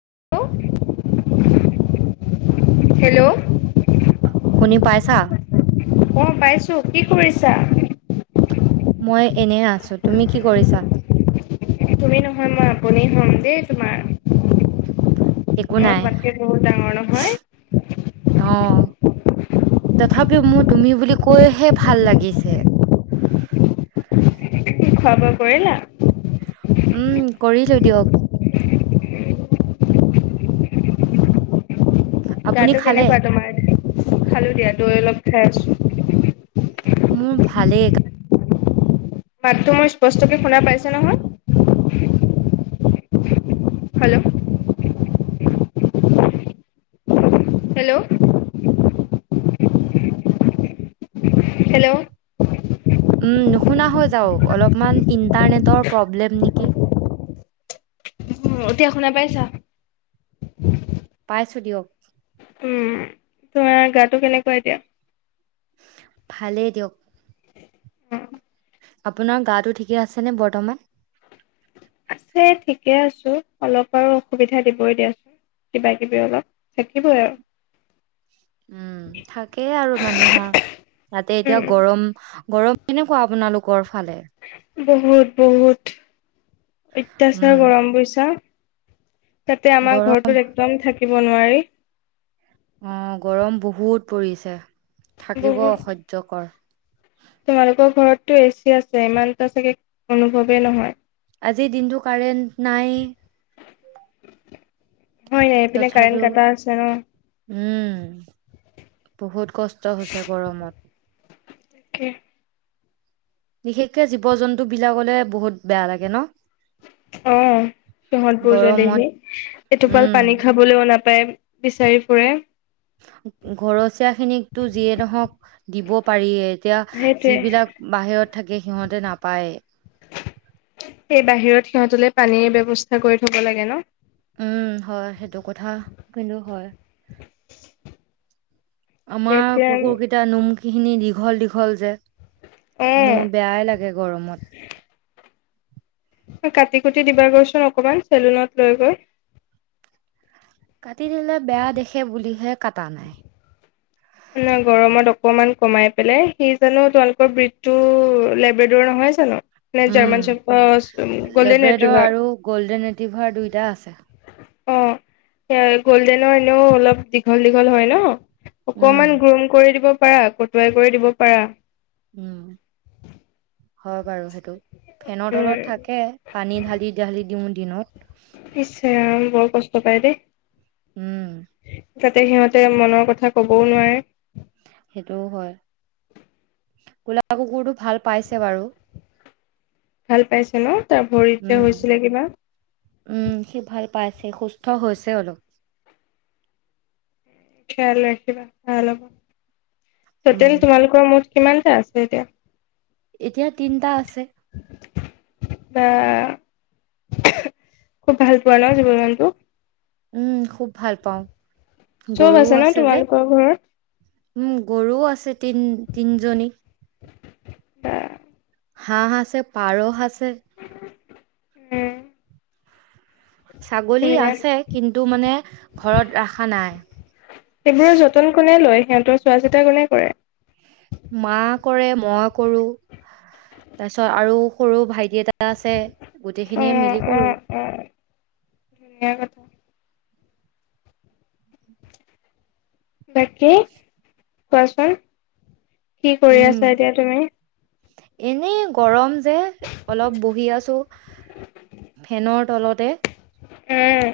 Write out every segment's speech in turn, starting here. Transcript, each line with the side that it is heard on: left: Hello hello
right: শুনি পাইছা
left: অ পাইছো কি কৰিছা
right: মই এনে আছো তুমি কি কৰিছা
left: তুমি নহয় মই আপুনি হ'ম দেই তোমাৰ
right: একো
left: মোৰ
right: নাই।
left: মাকে বহুত ডাঙৰ নহয়
right: অ', তথাপিও মোৰ তুমি বুলি কৈহে ভাল লাগিছে
left: খোৱা বোৱা কৰিলা
right: উম কৰিলো দিয়ক আপুনি
left: গাতটো
right: খালে?
left: কেনেকুৱা তোমাৰ খালো দিয়া তই অলপ খাই আছো [inaudible]
right: মোৰ ভালে গা
left: মাতটো মোৰ স্পষ্টকে শুনা পাইছ নহয় হেল্ল' হেল্ল' হেল্ল'
right: উ নুশুনা হৈ যাওঁ অলপমান ইণ্টাৰনেটৰ প্ৰব্লেম নেকি
left: উম এতিয়া শুনা পাইছা
right: পাইছো দিয়ক
left: উম তোমাৰ গাতটো কেনেকুৱা এতিয়া
right: ভালেই দিয়ক আপোনাৰ গাটো ঠিকে আছে নে বৰ্তমান
left: আছে ঠিকে আছো অলপ আৰু অসুবিধা দিবই দিয়াচোন কিবা কিবি অলপ থাকিবই আৰু
right: উম থাকেই আৰু মানুহৰ তাতে এতিয়া
left: উম
right: গৰম গৰম কেনেকুৱা আপোনালোকৰ ফালে
left: বহুত বহুত
right: উম,
left: অত্যাচাৰ গৰম বুজিছা তাতে আমাৰ
right: গৰম
left: ঘৰৰত একদম থাক থাকিব নোৱাৰি
right: অ গৰম বহুত পৰিছে থাকিব
left: বহুত
right: অসহ্যকৰ
left: তোমালোকৰ ঘৰতো এচি আছে ইমানতো চাগে অনুভৱেই নহয়
right: আজিৰ দিনটো কাৰেণ্ট নাই
left: [inaudible] এইপিনে কাৰেণ্ট
right: তথাপিও
left: কাটা আছে ন
right: উম বহুত কষ্ট হৈছে গৰমত
left: তাকে
right: বিশেষকে জীৱ জন্তু বিলাকলে বহুত বেয়া লাগে ন
left: অ সহত বোৰ যে
right: গৰমত
left: দেহি এইটোপাল
right: উম
left: পানী খাবলৈও নাপ পায় বিচাৰি ফুৰে
right: ঘৰচীয়া খিনিকো যিয়ে নহক দিব পাৰি এতিয়া
left: সেইটোৱে
right: যিবিলাক বাহিৰত থাকে সিহঁতে নাপায়
left: সেই বাহিৰত সিহঁতলে পানীৰ ব্যৱস্থা কৰি থব লাগে ন
right: উম হয় সেইটো কথা কিন্তু হয়
left: [unintelligible]
right: আমাৰ
left: এতিয়া
right: কুকুৰ কেইটা নুম খিনি দীঘল দীঘল যে
left: অ
right: মোৰ বেয়াই লাগে গৰমত
left: কাটি কুটি দিবা গৈচোন অকমান চেলুনত লৈ গৈ
right: কাটি দিলে বেয়া দেখে বুলিহে কটা নাই
left: ন গৰমত অকমান কমাই পেলাই সি জানো তোমালোকৰ বৃতটো লেব্ৰেডৰ নহয় জানো নে
right: উম
left: জাৰ্মান চেপ গ'ল্ডেন
right: লেভ্ৰডৰ
left: ৰেট্ৰিভাৰ
right: আৰু গল্ডেন ৰেটিভাৰ দুইটা আছে
left: অ স গ'ল্ডেনৰ এনেও অলপ দীঘল দীঘল হয় ন
right: উম,
left: অকমান গ্ৰুম কৰি দিব পাৰা কটুৱাই কৰি দিব পাৰা
right: উম, হয় বাৰু সেইটো ফেনৰ
left: উম।
right: তলত থাকে পানী ঢালি ঢালি দিওঁ দিনত
left: নিশ্চয় বৰ কষ্ট পাই দেই
right: উম
left: যাতে সিহঁতে মনৰ কথা ক'বও নোৱাৰে
right: সেইটোও হয় কোলা কুকুৰটো ভাল পাইছে বাৰু
left: ভাল পাইছে ন তাৰ ভৰিত যে
right: উম,
left: হৈছিলে কিবা
right: হলো
left: খেয়াল ৰাখিবা ভব ত তে
right: উম,
left: তোমালোকৰ মোৰ কিমানটা আছে এতিয়া
right: এতিয়া তিনটা আছে
left: বা খুব ভাল পোৱা ন জীৱ জন্তু
right: উম খুব ভাল পাওঁ
left: চব
right: গৰুও
left: আছে ন
right: যে।
left: তোমালোকৰ ঘৰত
right: উম গৰুও আছে তিন তিনিজনী
left: আহ
right: হাঁহ আাছে পাৰ আছে
left: উম
right: ছাগলী
left: ধুনীয়া
right: আছে কিন্তু মানে ঘৰত ৰাখা নাই
left: সেইবোৰৰ যতন কোনে লয় সিহঁতৰ চোৱা চিতা কোনে কৰে
right: মা কৰে মই কৰো তাৰপিছত আৰু সৰু ভাইটি এটা আছে
left: উ
right: গোটেইখিনিয়ে মিলি কৰো
left: উম উম হয় বাকী কোৱাচোন কি কৰি
right: উম
left: আছা এতিয়া তুমি
right: এনেই গৰম যে অলপ বহি আছো ফেনৰ তলতে
left: আহ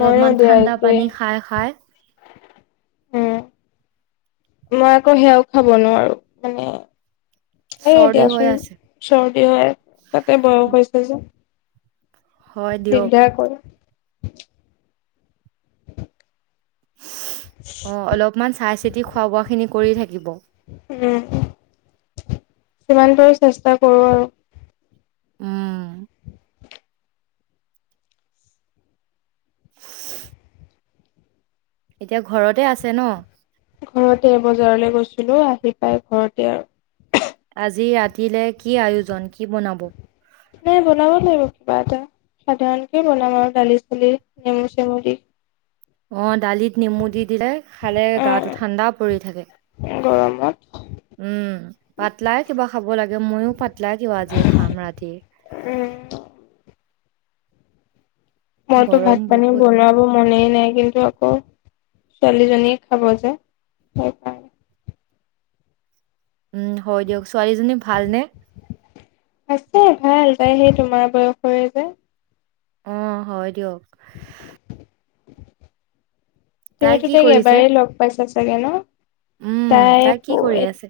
left: ময়ো দিয়া
right: ঠাণ্ডা
left: একেই
right: পানী খাই খাই
left: উম মই আকৌ সেয়াও খাব নোৱাৰো মানে স
right: চৰ্দি হৈ
left: দিয়াচোন
right: আছে
left: চৰ্দি হয় তাতে বয়স হৈছে যে
right: হয় দিয়ক
left: দিগদাৰ কৰে
right: অ অলপমান চাই চিতি খোৱা বোৱা খিনি কৰি থাকে দিব
left: উম সিমান পাৰো চেষ্টা কৰো আৰু
right: উম
left: [unintelligible]
right: এতিয়া ঘৰতে আছে ন
left: ঘৰতে বজাৰলৈ গৈছিলো আহি পাই ঘৰতে আৰু
right: আজি ৰাতিলে কি আয়োজন কি বনাব
left: বা এটা সাধাৰণকে বনাম আৰু দালি চালি নেমুৰ চেমু দি
right: অ দালিত নেমু দি দিলে খালে গাটো
left: উম
right: ঠাণ্ডা পৰি থাকে
left: গৰমত
right: উম পাতলাই কিবা খাব লাগে ময়ও পাতলাই কিবা আজি খাম ৰাতি
left: উম মইতো
right: গৰম
left: ভাত পানী
right: বহুত
left: বনোৱাব মনেই নাই কিন্তু আকৌ ছোৱালীজনীয়ে খাব যে সেইকাৰণে
right: উম হৈ দও ছোৱালীজনী ভালনে
left: আছে ভাল যায় সেই তোমাৰ বয়সৰে যে
right: অ হয় দিয়ক তাই
left: তুমিতো
right: কি
left: তাইক
right: কৰিছে
left: এবাৰেই লগ পাইছা চাগে ন
right: উম
left: তাই
right: কি
left: প
right: কৰি আছে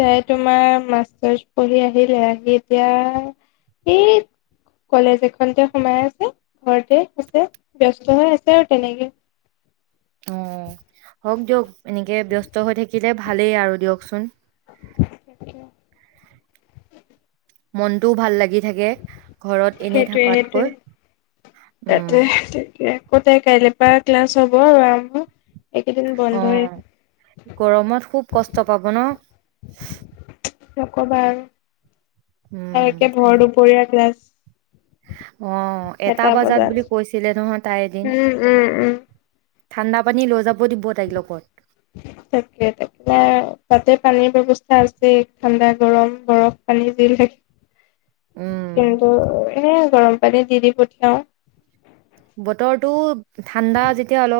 left: তাই তোমাৰ মাষ্টাৰছ পঢ়ি আহিলে এতিয়া এই কলেজ এখনতে সোমাই আছে ঘৰতে আছে ব্যস্ত হৈ আছে আৰু তেনেকে
right: অ হওক দিয়ক এনেকে ব্যস্ত হৈ থাকিলে ভালেই আৰু দিয়কচোন
left: সতিয়া
right: মনটোও ভাল লাগি থাকে ঘৰত এনেই
left: সেইটোৱে সেইটোৱে
right: থকাতকৈ উম
left: অ', তাইৰ কাইলেৰ পৰা ক্লাছ হ'ব আৰু এইকেইদিন বন্ধই
right: অ' গৰমত খুব কষ্ট পাব ন। [unintelligible]
left: নকবা আৰু।
right: উম
left: সেই একে ভৰ দুপৰীয়াাৰ ক্লাছ।
right: অ' এটা বজাত বুলি কৈছিলে নহয় তাই এদিন।
left: উম উম উম
right: ঠাণ্ডা পানী লৈ যাব দিব তাইক লগত
left: তাকে তাকে তাতে পানীৰ ব্যৱস্থা আছে ঠাণ্ডা, গৰম, বৰফ পানী যি লাগে।
right: উম
left: কিন্তু এ গৰম পানী দি দি পঠিয়াও।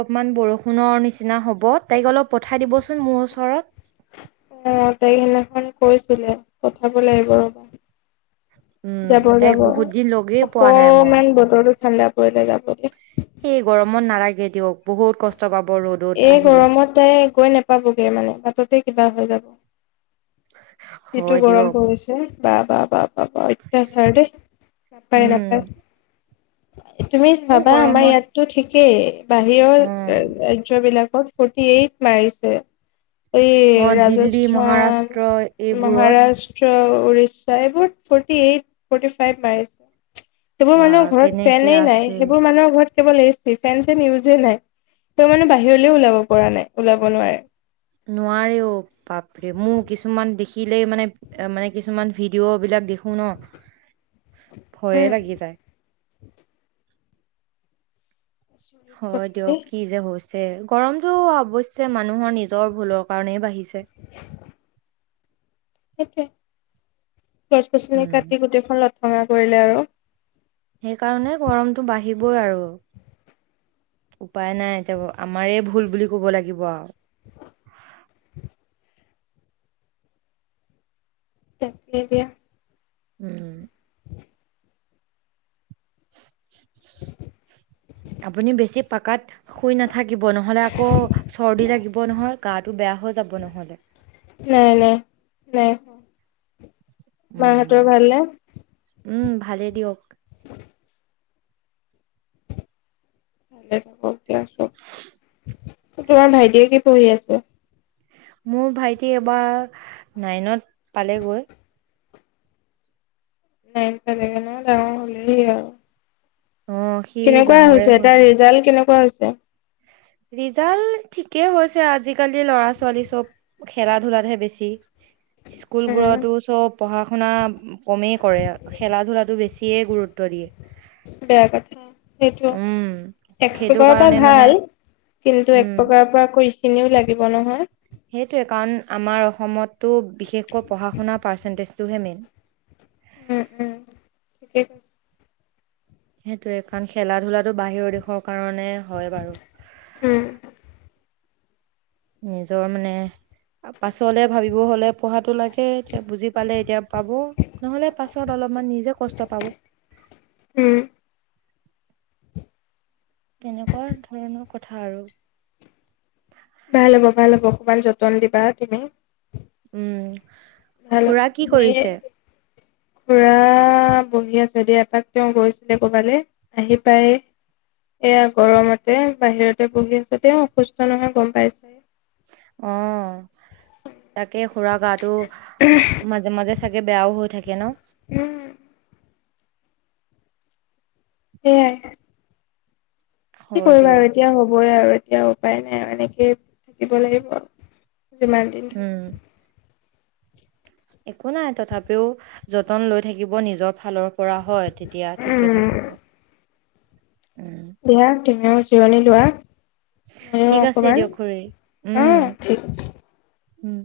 right: অকনমান বৰষুণৰ নিচিনা হ'ব তাইক অলপ পঠাই দিবচোন মোৰ ওচৰত।
left: অ' তাই সেইদিনাখন কৈছিলে পঠাব লাগিব ৰ'বা।
right: উম
left: যাব
right: তাইক
left: যাব
right: বহুত দিন লগেই পোৱা নাই মই
left: অকনমান বতৰটো ঠাণ্ডা কে যাম [unintelligible]
right: এই গৰমত নালাগে দিয়ক বহুত কষ্ট পাব। ৰ'দত
left: এই
right: আহিলে
left: গৰমত তাই গৈ নেপাবগে মানে বাটতে কিবা হৈ যাব। অ'। যিটো
right: হয়
left: গৰম
right: দিয়ক
left: পৰিছে। বা, বা, বা। অ', এতিয়া চাৰ নাপায়
right: উম
left: নাপায়। তুমি
right: আৰু
left: ভাবা আমাৰ
right: গৰমত
left: ইয়াতটো ঠিক সেই
right: অ
left: বাহিৰৰ বিলাকত স্কুটি এই মাৰিছে। এই
right: অ দিল্লী
left: ৰাজস্থান,
right: মহাৰাষ্ট্ৰ এইবোৰত
left: মহাৰাষ্ট্ৰ। ওড়িশা এইবোৰ ফ'ৰ্টি ফৰ্টি ফাইভ পাই। সেইবোৰ
right: বা
left: মানুহৰ ঘৰত
right: কেনেকে
left: ফেনেই নাই
right: আছে
left: সেইবোৰ মানুহৰ ঘৰত কেল [unintelligible] নিউজে নাই, ত' মানে বাহ বাহিৰলৈও ওলাব পৰা নাই, ওলাব নোৱাৰে।
right: নোৱাৰেও কিলে মানে এ মানে কিছুমান ভিডিঅ' বিলাক দেখো ন'। ভয়ে
left: উম।
right: লাগি যায়।
left: আচৰিত
right: হয়
left: কথা
right: দিয়ক
left: দেই
right: কি যে হ হৈছ যে গৰমতটো অৱশ্যে মানুহৰ নিজৰ ভুলৰ কাৰণেই বাঢ়িছে।
left: [inaudible] তাকে। গছ-গছনি
right: উম।
left: কাটি গোটেইখন লত ভঙা কৰিলে আৰু।
right: সেইকাৰণে গৰমটো বাঢ়িবই আৰু উপায় নাই এতিয়া আমাৰেই ভুল বুলি ক'ব লাগিব আৰু।
left: তাকে দিয়া।
right: উম। আপুনি বেছি পাকাত শুই নাথাক থাকিব নহ'লে আকৌ চৰ্দি লাগিব নহয় গাটো বেয়া হৈ যাব নহ'লে।
left: নাই নাই নাই। মাহঁতৰ
right: উম
left: ভাল নে।
right: উম ভালেই দিয়ক।
left: [unintelligible] [unintelligible] ঠিকে আছোঁ। তোমাৰ ভাইটিয়ে কি পঢ়ি আছে।
right: মোৰ ভাইটি এবাৰ নাইনত পালেগৈ।
left: নাইন পালেগে ন ডাঙৰ হ'লেই আৰু।
right: অ সি
left: কেনেকুৱা
right: ডাঙৰে
left: হৈছে এটা
right: হ'ল
left: ৰিজাল্ট কেনে [unintelligible] হৈছে।
right: ৰিজাল্ট ঠিকেই হৈছে আজিকালি ল'ৰা ছোৱালী চব খেলা ধূলাতহে বেছি স্কুল বোৰতো
left: উম
right: চব পঢ়া শুনা কমেই কৰে, খেলা ধূলাটো বেছি সিয়ে গুৰুত্ব দিয়ে।
left: বেয়া কথা সেইটো,
right: উম
left: এক
right: সেইটো
left: প্ৰকাৰৰ পৰা
right: কাৰণে মানে
left: ভাল। কিন্তু এক
right: উম
left: প্ৰকাৰৰ পৰা কৰি খিনিও লাগে কিব নহয়।
right: সেইটোৱে কাৰণ আমাৰ অসমতটো বিশেষকৈ পঢ়া শুনাৰ পাৰ্চেন্টেজ তুহে মেইন।
left: উম উম ঠিকেই
right: সেইটোয়ে কাৰণ খেলা ধূলাটো বাহিৰৰ দেশৰ কাৰণে হয় বাৰু।
left: উম
right: নিজৰ মানে পাছলে ভাবিব হ'লে পঢ়াটো লাগে এতিয়া বুজি পালে এতিয়া পাব নহলে পাছত অলপমান নিজে কষ্ট পাব [inaudible]
left: উম
right: তেনেকুৱা ধৰণৰ কথা আৰু [inaudible]
left: ভাল হ'ব ভাল হ'ব অকমান যতন দিবা তুমি।
right: উম।
left: ভাল হ'ব
right: খুৰা কি
left: এই
right: কৰিছে?
left: খুৰা বহি আছে দিয় এপাক তেওঁ গৈছিলে কবালৈ আহি পায় এয়া গৰমতে বাহিৰতে বহি আছে তেওঁ অসুস্থ নহয় গম পাইছে
right: অ', তাকে খুৰা গাটো মাজে মাজে চাগে বেয়াও হৈ থাকে। কেনো
left: উম। সেয়াই। কি
right: হয়
left: কৰিম আৰু
right: দিয়ক
left: এতিয়া হ'বই আৰু। এতিয়া উপায় নাই আৰু এনেকেই থাকিব লাগিব যিমান দিন
right: উম
left: থাকো
right: একো নাই তথাপিও যতন লৈ থাকিব নিজৰ ফালৰ কৰা হয় তেতিয়া ঠিকে থাকিব। উম
left: বিয় তিনে জিৰণী লোৱা। ময়ো
right: ঠিক আছে
left: অকমান
right: দিয়ক খৰি
left: অ
right: উম
left: ঠিক আছে
right: [inaudible] উম